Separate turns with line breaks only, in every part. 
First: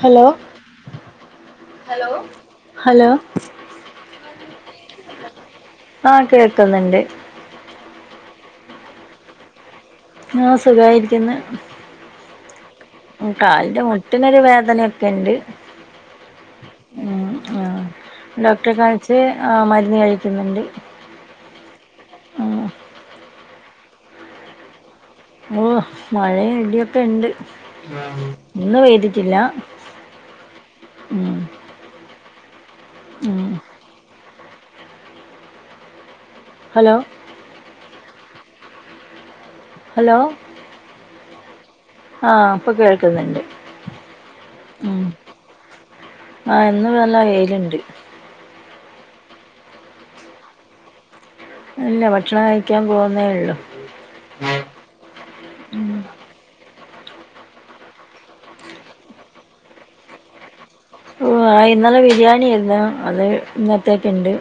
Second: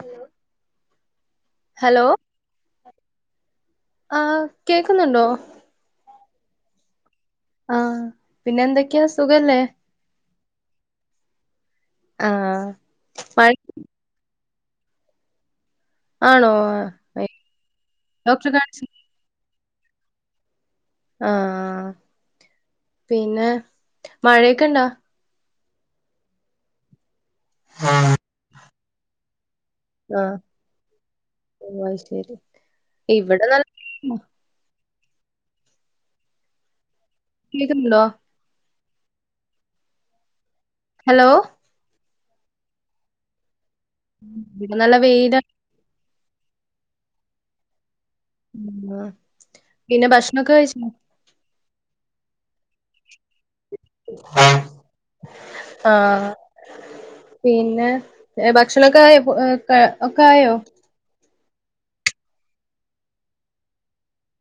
hello hello hello
ആ കേക്കുന്നുണ്ടോ
ആഹ് കേക്ക്ന്ന്ണ്ട്
ആഹ് പിന്നെ എന്തൊക്കെ സുഖല്ലെ
ആഹ് സുഖായിരിക്ക്ന്ന്
ആഹ്
ഉം കാലിന്റെ മുട്ടിനൊരു വേദനയൊക്കെ ഇണ്ട്
ആണോ ഡോക്ടറെ കാണി
ച്ച് ആഹ് മരുന്ന് കഴിക്ക്ന്ന്ണ്ട്
ആഹ്
ആഹ്
പിന്നെ മഴയൊക്കെ ഇണ്ടാ
ഓഹ് മഴയും ഇടിയൊക്ക ഇണ്ട് ഇന്ന് പെയ്തിട്ടില്ല
ആഹ്
ഉം
ഓഹ് അയ്ശരി
ഉം
ഇവ്ടെ നല്ല
ഹലോ
കേക്ക്ന്ന്ണ്ടോ
ഹലോ
ഹലോ
ആഹ് ഇപ്പ കേക്ക്ന്ന്ണ്ട്
ഇന്ന് നല്ല വെയില
ആഹ് ഇന്ന് നല്ല വെയില്ണ്ട്
ഉം പിന്ന ഭക്ഷ്ണൊക്കെ കഴിച്ച
ഇല്ല ഭക്ഷണം കഴിക്കാ പോവ്ന്നേ ഉള്ളു ഉം
ആഹ് പിന്ന ഭക്ഷണൊക്കെ ആയൊ ഒക്ക ആയൊ
ഓഹ് ആഹ് ഇന്നലെ ബിരിയാണിയെര്ന്നു അത് ഇന്നത്തേക്ക് ഇണ്ട്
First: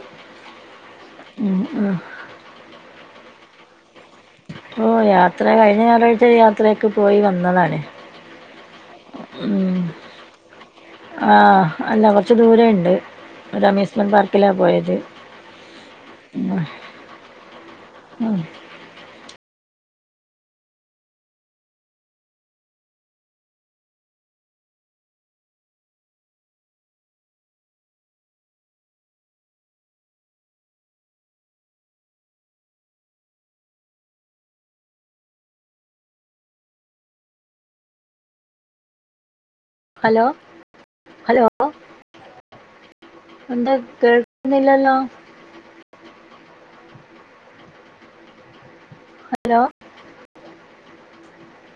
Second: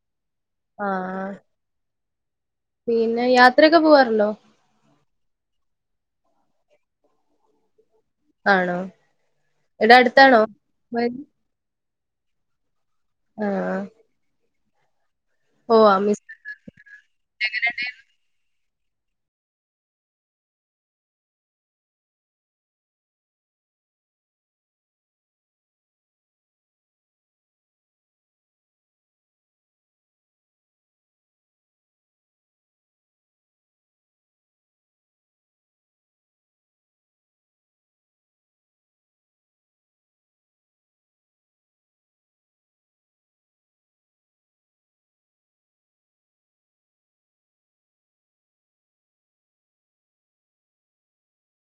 ആഹ്
ഉം ആഹ്
പിന്ന യാത്രൊക്ക പോവാറ്ണ്ടോ
ഓഹ് യാത്ര കഴിഞ്ഞ ഞായറാഴ്ച യാത്രക്കെ പോയി വന്നതാണ്
ആണോ
ഉം
ഇവിടെ അടുത്താണോ വരി-
ആഹ് അല്ല കൊറ്ച്ച് ദൂരണ്ട്
ആ
ഒര് അമീസ്മെൻ പാർക്കിലാ പോയത്
ഓഹ് അമു
ആഹ് ഹലോ ഹലോ എന്താ കേൾക്കുന്നില്ലല്ലോ ഹലോ